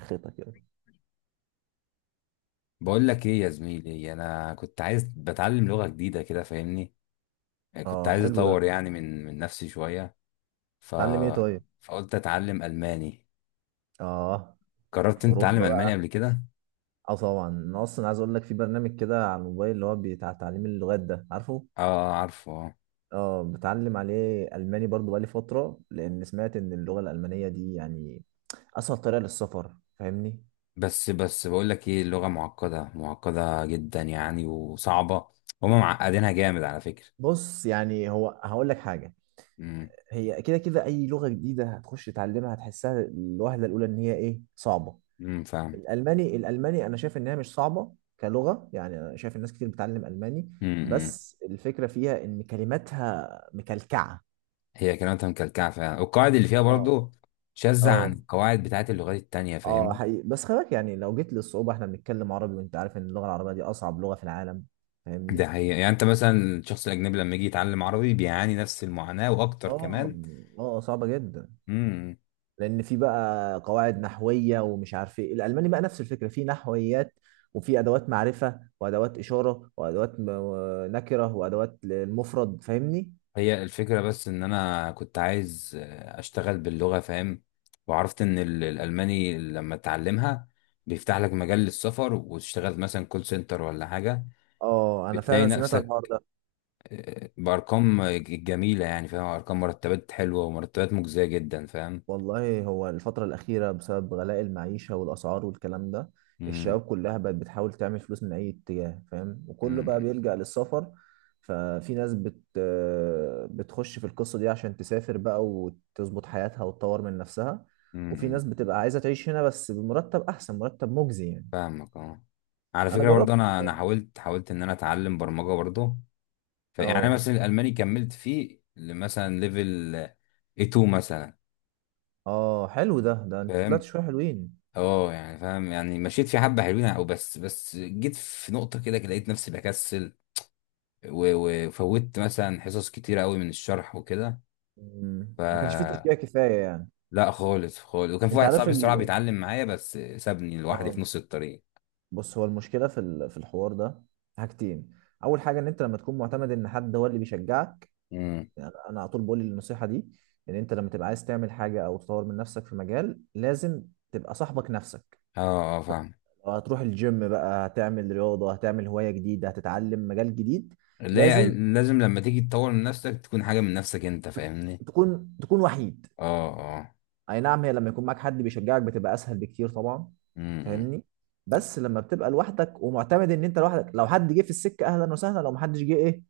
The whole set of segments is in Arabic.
خيطة كده. بقول لك ايه يا زميلي؟ انا كنت عايز بتعلم لغة جديدة كده فاهمني. كنت اه، عايز حلو ده. اطور يعني من نفسي شوية. ف... اتعلم ايه طيب؟ فقلت اتعلم الماني. اه، جربت انت تتعلم اوروبا الماني بقى. قبل كده؟ اه طبعا، انا اصلا عايز اقول لك في برنامج كده على الموبايل اللي هو بتاع تعليم اللغات ده، عارفه؟ اه، آه، عارفه، آه. اه، بتعلم عليه الماني برضو بقالي فتره، لان سمعت ان اللغه الالمانيه دي يعني اسهل طريقه للسفر، فاهمني؟ بس بقول لك ايه، اللغة معقدة معقدة جدا يعني وصعبة. هما معقدينها جامد على فكرة. بص، يعني هقول لك حاجه. امم. هي كده كده اي لغه جديده هتخش تتعلمها هتحسها الوهله الاولى ان هي ايه؟ صعبه. امم. فاهم. الالماني انا شايف انها مش صعبه كلغه. يعني انا شايف الناس كتير بتتعلم الماني، امم. بس الفكره فيها ان كلماتها مكلكعه. هي كلماتها مكلكعة فعلا، والقواعد اللي فيها اه، برضو شاذة عن اه، القواعد بتاعت اللغات التانية اه فاهمني. حقيقي. بس خلي بالك يعني لو جيت للصعوبه، احنا بنتكلم عربي وانت عارف ان اللغه العربيه دي اصعب لغه في العالم، ده فاهمني؟ حقيقة، يعني انت مثلا الشخص الاجنبي لما يجي يتعلم عربي بيعاني نفس المعاناة واكتر اه، كمان. اه صعبه جدا. امم. لان في بقى قواعد نحويه ومش عارف ايه، الالماني بقى نفس الفكره، في نحويات وفي ادوات معرفه وادوات اشاره نكره وادوات للمفرد، فاهمني؟ هي الفكرة بس ان انا كنت عايز، اشتغل باللغة فاهم. وعرفت ان الالماني لما تتعلمها بيفتح لك مجال للسفر، وتشتغل مثلا كول سنتر ولا حاجة. اه، انا بتلاقي فعلا سمعت عن الحوار نفسك، ده. بارقام جميلة يعني، فاهم، ارقام مرتبات حلوة ومرتبات مجزية جدا فاهم. والله هو الفتره الاخيره بسبب غلاء المعيشه والاسعار والكلام ده، امم. الشباب كلها بقت بتحاول تعمل فلوس من اي اتجاه، فاهم؟ وكله بقى بيلجأ للسفر. ففي ناس بت آه، بتخش في القصه دي عشان تسافر بقى وتظبط حياتها وتطور من نفسها، وفي امم. ناس بتبقى عايزه تعيش هنا بس بمرتب احسن، مرتب مجزي يعني. فاهمك، اه. على انا فكرة برضه، جربت انا والله. حاولت ان انا اتعلم برمجة برضه. فيعني انا اه، مثلا الالماني كملت فيه مثلا ليفل A2 مثلا، اه، حلو ده. ده انت طلعت فاهم. شويه حلوين. اه يعني فاهم، يعني مشيت في حبة حلوين، او بس جيت في نقطة كده كده لقيت نفسي بكسل. وفوتت مثلا حصص كتيرة قوي من الشرح وكده. مم. ف ما كانش فيه تشجيع كفايه يعني. لا، خالص خالص، وكان في انت واحد عارف صاحبي الصراحة ال... بيتعلم معايا بس سابني لوحدي اه، في نص الطريق. بص، هو المشكله في الحوار ده حاجتين. اول حاجه ان انت لما تكون معتمد ان حد هو اللي بيشجعك. امم. يعني انا على طول بقول النصيحه دي، ان انت لما تبقى عايز تعمل حاجه او تطور من نفسك في مجال، لازم تبقى صاحبك نفسك. اه، اه، فاهم. لو هتروح الجيم بقى، هتعمل رياضه، هتعمل هوايه جديده، هتتعلم مجال جديد، لا، لازم لازم لما تيجي تطور من نفسك تكون حاجة من نفسك انت فاهمني. تكون وحيد. اه، اه. اي نعم، هي لما يكون معاك حد بيشجعك بتبقى اسهل بكتير طبعا، امم. فاهمني؟ بس لما بتبقى لوحدك ومعتمد ان انت لوحدك، لو حد جه في السكه اهلا وسهلا، لو محدش جه ايه،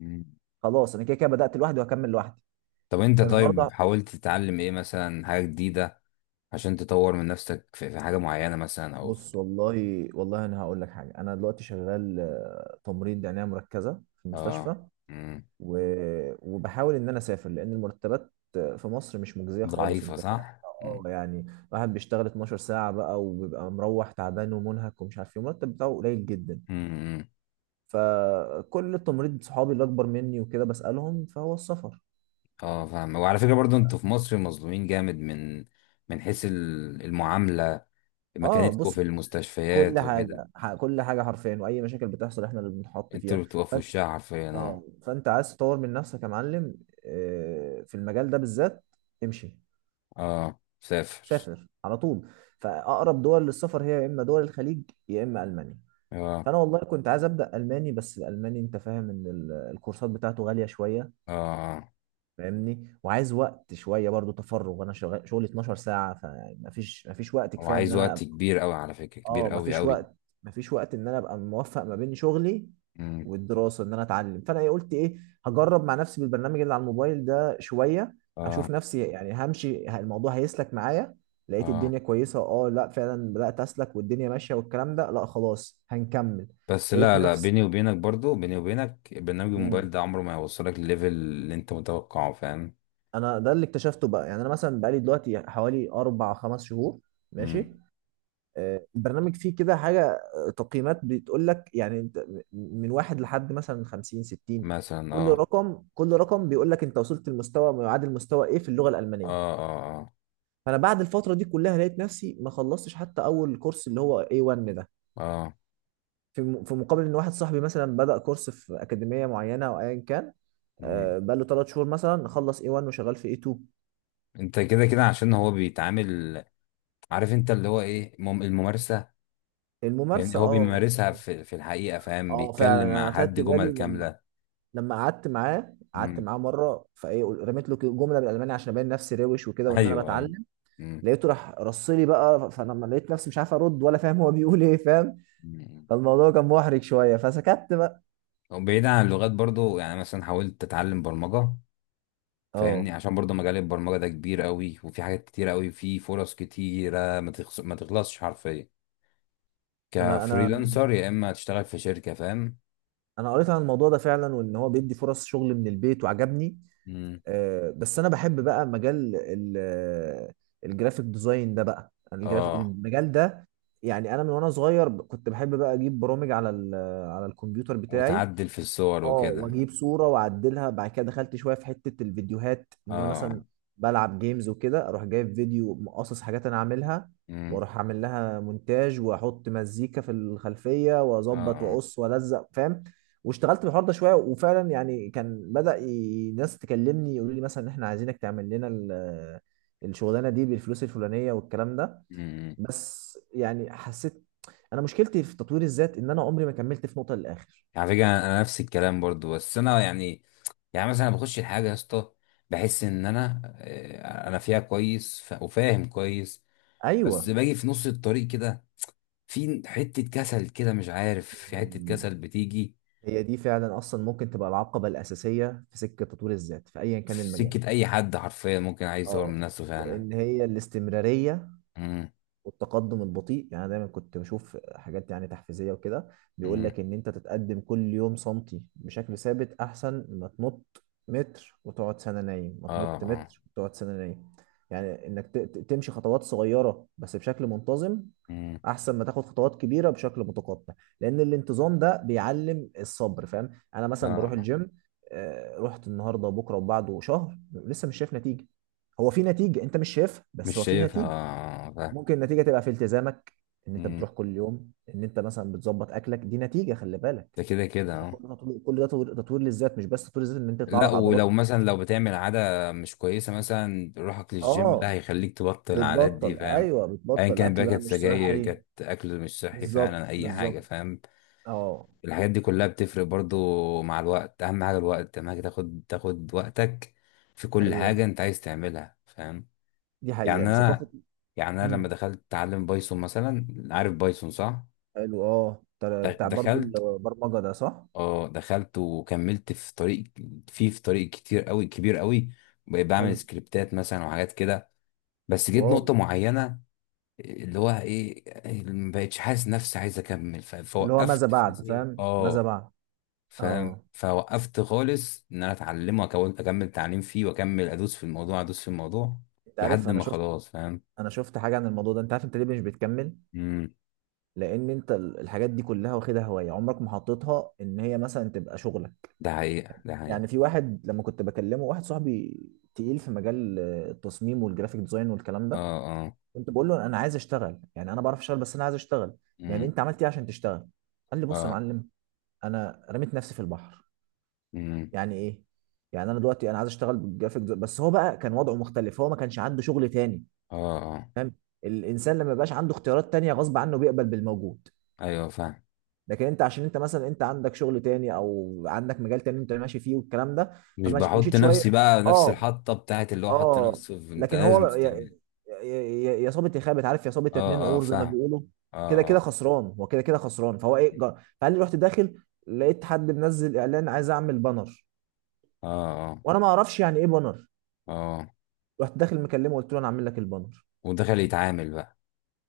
امم. خلاص، انا كده كده بدات لوحدي وهكمل لوحدي. طب انت، كان الحوار ده. طيب حاولت تتعلم ايه مثلا، حاجة جديدة عشان تطور من نفسك في، في حاجة معينة مثلا او في؟ بص، والله والله انا هقول لك حاجه. انا دلوقتي شغال تمريض عنايه مركزه في اه. المستشفى، امم. و... وبحاول ان انا اسافر، لان المرتبات في مصر مش مجزيه خالص، ضعيفة انت فاهم؟ صح. اه امم. يعني، واحد بيشتغل 12 ساعه بقى وبيبقى مروح تعبان ومنهك ومش عارف ايه، المرتب بتاعه قليل جدا. امم. فكل التمريض صحابي اللي اكبر مني وكده بسالهم فهو السفر. اه، فاهم. وعلى فكرة برضو انتوا في مصر مظلومين جامد من حيث المعاملة، اه، مكانتكم بص، في المستشفيات وكده. كل حاجه حرفيا واي مشاكل بتحصل احنا اللي بنتحط انتوا فيها. اللي بتبقوا في وشها حرفيا، اه، اه. فانت عايز تطور من نفسك يا معلم في المجال ده بالذات، امشي، اه، سافر. سافر على طول. فاقرب دول للسفر هي يا اما دول الخليج يا اما المانيا. اه، فانا والله كنت عايز ابدا الماني، بس الالماني انت فاهم ان الكورسات بتاعته غاليه شويه، اه، آه. فاهمني؟ وعايز وقت شويه برضو تفرغ، انا شغال شغلي 12 ساعه، فمفيش وقت هو كفايه ان عايز انا، وقت كبير قوي على فكرة، كبير اه قوي مفيش قوي. وقت، مفيش وقت ان انا ابقى موفق ما بين شغلي امم. والدراسه ان انا اتعلم. فانا إيه قلت ايه، هجرب مع نفسي بالبرنامج اللي على الموبايل ده شويه، اه، اشوف نفسي. يعني همشي، الموضوع هيسلك معايا، لقيت اه، الدنيا كويسه اه، لا فعلا بدات اسلك والدنيا ماشيه والكلام ده، لا خلاص هنكمل. بس لقيت لا، لا، نفسي، بيني وبينك برضو، بيني وبينك، برنامج الموبايل مم. ده عمره ما هيوصلك لليفل اللي انت متوقعه، فاهم. انا ده اللي اكتشفته بقى. يعني انا مثلا بقالي دلوقتي حوالي 4 5 شهور امم. ماشي. البرنامج فيه كده حاجة، تقييمات بتقول لك يعني انت من واحد لحد مثلا 50 60، مثلا كل اه. رقم، كل رقم بيقول لك انت وصلت لمستوى ما يعادل مستوى ايه في اللغة اه. الألمانية. اه. فأنا بعد الفترة دي كلها لقيت نفسي ما خلصتش حتى أول كورس اللي هو A1 ده، اه، آه. في مقابل إن واحد صاحبي مثلا بدأ كورس في أكاديمية معينة أو أيا كان، مم. بقى له 3 شهور مثلا خلص A1 وشغال في A2. انت كده كده عشان هو بيتعامل، عارف انت اللي هو ايه، الممارسة. يعني الممارسة، هو اه بيمارسها اه. في، في الحقيقة، فاهم، فعلا بيتكلم أنا مع حد أخدت جمل بالي. كاملة. لما قعدت معاه قعدت مم. معاه مره، فايه رميت له جمله بالالماني عشان ابين نفسي روش وكده وان انا ايوه، ايوه. بتعلم. مم. لقيته راح رصلي بقى، فلما لقيت نفسي مش عارف ارد ولا فاهم هو بيقول ايه، فاهم؟ امم. فالموضوع كان محرج شويه فسكت بقى. وبعيد عن اللغات برضو، يعني مثلا حاولت اتعلم برمجة فاهمني، اه، عشان برضه مجال البرمجة ده كبير قوي، وفي حاجات كتير قوي، في فرص كتيرة ما تخص... ما تخلصش حرفيا، انا كفريلانسر يا اما تشتغل في شركة، فاهم. انا قريت عن الموضوع ده فعلا، وان هو بيدي فرص شغل من البيت وعجبني. امم. بس انا بحب بقى مجال الجرافيك ديزاين ده بقى، أنا الجراف اه. المجال ده. يعني انا من وانا صغير كنت بحب بقى اجيب برامج على الكمبيوتر بتاعي. وتعدل في الصور اه، وكده. واجيب صوره واعدلها. بعد كده دخلت شويه في حته الفيديوهات، ان انا اه. مثلا بلعب جيمز وكده اروح جايب فيديو مقصص حاجات انا عاملها، امم. واروح اعمل لها مونتاج واحط مزيكا في الخلفيه اه. واظبط اه. واقص والزق، فاهم؟ واشتغلت في الحوار ده شويه، وفعلا يعني كان بدأ ناس تكلمني يقولوا لي مثلا ان احنا عايزينك تعمل لنا الشغلانه دي بالفلوس الفلانيه والكلام ده. امم. بس يعني حسيت، انا مشكلتي في تطوير الذات ان انا عمري ما كملت في نقطه للاخر. على فكرة انا، نفس الكلام برضه، بس انا يعني، يعني مثلا بخش الحاجة يا اسطى، بحس ان انا، انا فيها كويس، وفاهم كويس. بس ايوه، باجي في نص الطريق كده، في حتة كسل كده، مش عارف، في حتة مم. كسل بتيجي. هي دي فعلا اصلا ممكن تبقى العقبه الاساسيه في سكه تطوير الذات في ايا كان في المجال. سكة أي حد حرفيا ممكن عايز يطور من اه، نفسه فعلا. لان هي الاستمراريه مم. والتقدم البطيء. يعني أنا دايما كنت بشوف حاجات يعني تحفيزيه وكده، بيقول مم. لك ان انت تتقدم كل يوم سنتي بشكل ثابت احسن ما تنط متر وتقعد سنه نايم، ما اه، تنط اه. متر وتقعد سنه نايم. يعني انك تمشي خطوات صغيره بس بشكل منتظم مم. احسن ما تاخد خطوات كبيره بشكل متقطع، لان الانتظام ده بيعلم الصبر، فاهم؟ انا اه، مثلا بروح آه. الجيم، رحت النهارده وبكره وبعده شهر لسه مش شايف نتيجه. هو في نتيجه انت مش شايفها، مش بس هو في شايفها، نتيجه. آه، فاهم. ممكن النتيجه تبقى في التزامك، ان انت مم. بتروح كل يوم، ان انت مثلا بتظبط اكلك، دي نتيجه، خلي بالك. ده كده كده، ده اه. كل ده تطوير، كل ده تطوير، تطوير للذات، مش بس تطوير للذات ان انت يطلع لا، لك عضلات. ولو مثلا لو بتعمل عادة مش كويسة، مثلا روحك للجيم ده اه، هيخليك تبطل العادات دي، بتبطل، فاهم. ايوه أيا بتبطل كان اكل بقى، بقى كانت مش سجاير، صحي. كانت أكل مش صحي، بالظبط، فعلا أي حاجة، بالظبط. فاهم. اه، الحاجات دي كلها بتفرق برضو مع الوقت، أهم حاجة الوقت، أهم حاجة تاخد وقتك في كل حاجة ايوه، أنت عايز تعملها، فاهم. دي يعني حقيقه ثقافه. انا، لما امم. دخلت اتعلم بايثون مثلا، عارف بايثون صح؟ حلو، اه، بتاع بتاع برضو دخلت، البرمجه ده صح. اه، دخلت وكملت في طريق. فيه في طريق كتير قوي، كبير قوي. بقيت بعمل حلو. سكريبتات مثلا وحاجات كده. بس جيت واو. نقطة معينة، اللي هو ايه، ما بقتش حاسس نفسي عايز اكمل. اللي هو ماذا فوقفت في بعد، نفسي، فاهم؟ ماذا اه، بعد. فاهم. اه، فوقفت خالص ان انا اتعلمه، اكمل تعليم فيه واكمل ادوس في الموضوع، ادوس في الموضوع انت عارف لحد انا ما شفت، خلاص، فاهم. انا شفت حاجه عن الموضوع ده. انت عارف انت ليه مش بتكمل؟ امم. لان انت الحاجات دي كلها واخدها هوايه، عمرك ما حطيتها ان هي مثلا تبقى شغلك. ده حقيقة، ده يعني حقيقة. في واحد لما كنت بكلمه، واحد صاحبي تقيل في مجال التصميم والجرافيك ديزاين والكلام اه. ده، اه. كنت بقول له انا عايز اشتغل. يعني انا بعرف اشتغل بس انا عايز اشتغل. يعني امم. انت عملت ايه عشان تشتغل؟ قال لي بص يا اه. معلم، انا رميت نفسي في البحر. امم. يعني ايه؟ يعني انا دلوقتي انا عايز اشتغل بالجرافيك ديزاين، بس هو بقى كان وضعه مختلف، هو ما كانش عنده شغل تاني، اه، اه. فاهم؟ الانسان لما يبقاش عنده اختيارات تانية غصب عنه بيقبل بالموجود. ايوه، فاهم. لكن انت، عشان انت مثلا انت عندك شغل تاني او عندك مجال تاني انت ماشي فيه والكلام ده، مش فمشيت بحط شويه. نفسي بقى نفس اه، الحطه بتاعت اللي هو حط اه. نفسه في، انت لكن لازم هو، تتعمل. يا يا صابت يا خابت، عارف؟ يا صابت يا اتنين اه، اه، عور زي ما فاهم. بيقولوا. كده كده اه، خسران، هو كده كده خسران. فهو ايه، فقال لي رحت داخل، لقيت حد منزل اعلان عايز اعمل بانر، اه. اه، وانا ما اعرفش يعني ايه بانر. اه، اه. رحت داخل مكلمه قلت له انا اعمل لك البانر. ودخل يتعامل بقى.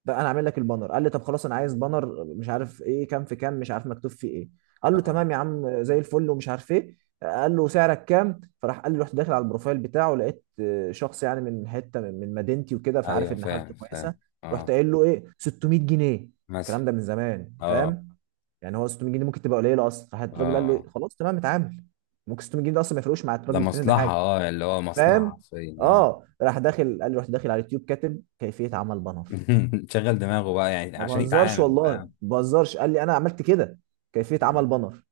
بقى انا عامل لك البانر. قال لي طب خلاص انا عايز بانر مش عارف ايه، كام في كام مش عارف مكتوب فيه ايه. قال اه، له اه. تمام يا عم زي الفل ومش عارف ايه. قال له سعرك كام؟ فراح قال لي رحت داخل على البروفايل بتاعه، لقيت شخص يعني من حته، من مدينتي وكده، فعارف ايوه، ان حالته فاهم، كويسه. فاهم، رحت اه. قايل له ايه، 600 جنيه. مثلا. الكلام ده من زمان، اه، فاهم؟ يعني هو 600 جنيه ممكن تبقى قليله اصلا. راح اه، الراجل قال له إيه؟ آه. خلاص تمام اتعامل. ممكن 600 جنيه ده اصلا ما يفرقوش مع ده الراجل التاني ده مصلحه، حاجه، اه، اللي هو مصلحه فاهم؟ حرفيا، اه. اه راح داخل. قال لي رحت داخل على اليوتيوب كاتب كيفيه عمل بانر. شغل دماغه بقى يعني ما عشان بهزرش يتعامل، والله ما فاهم. بهزرش. قال لي انا عملت كده، كيفيه عمل مم. بانر.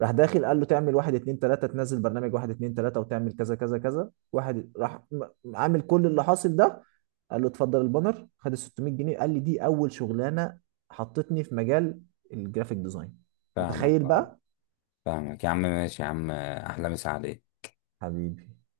راح داخل قال له تعمل واحد اتنين تلاته، تنزل برنامج واحد اتنين تلاته، وتعمل كذا كذا كذا. واحد راح م- عامل كل اللي حاصل ده. قال له اتفضل البانر، خد ال 600 جنيه. قال لي دي اول شغلانه حطتني في مجال الجرافيك ديزاين، فاهمك، متخيل اه. بقى؟ فاهمك يا عم، ماشي يا عم، احلى مسا عليك. حبيبي.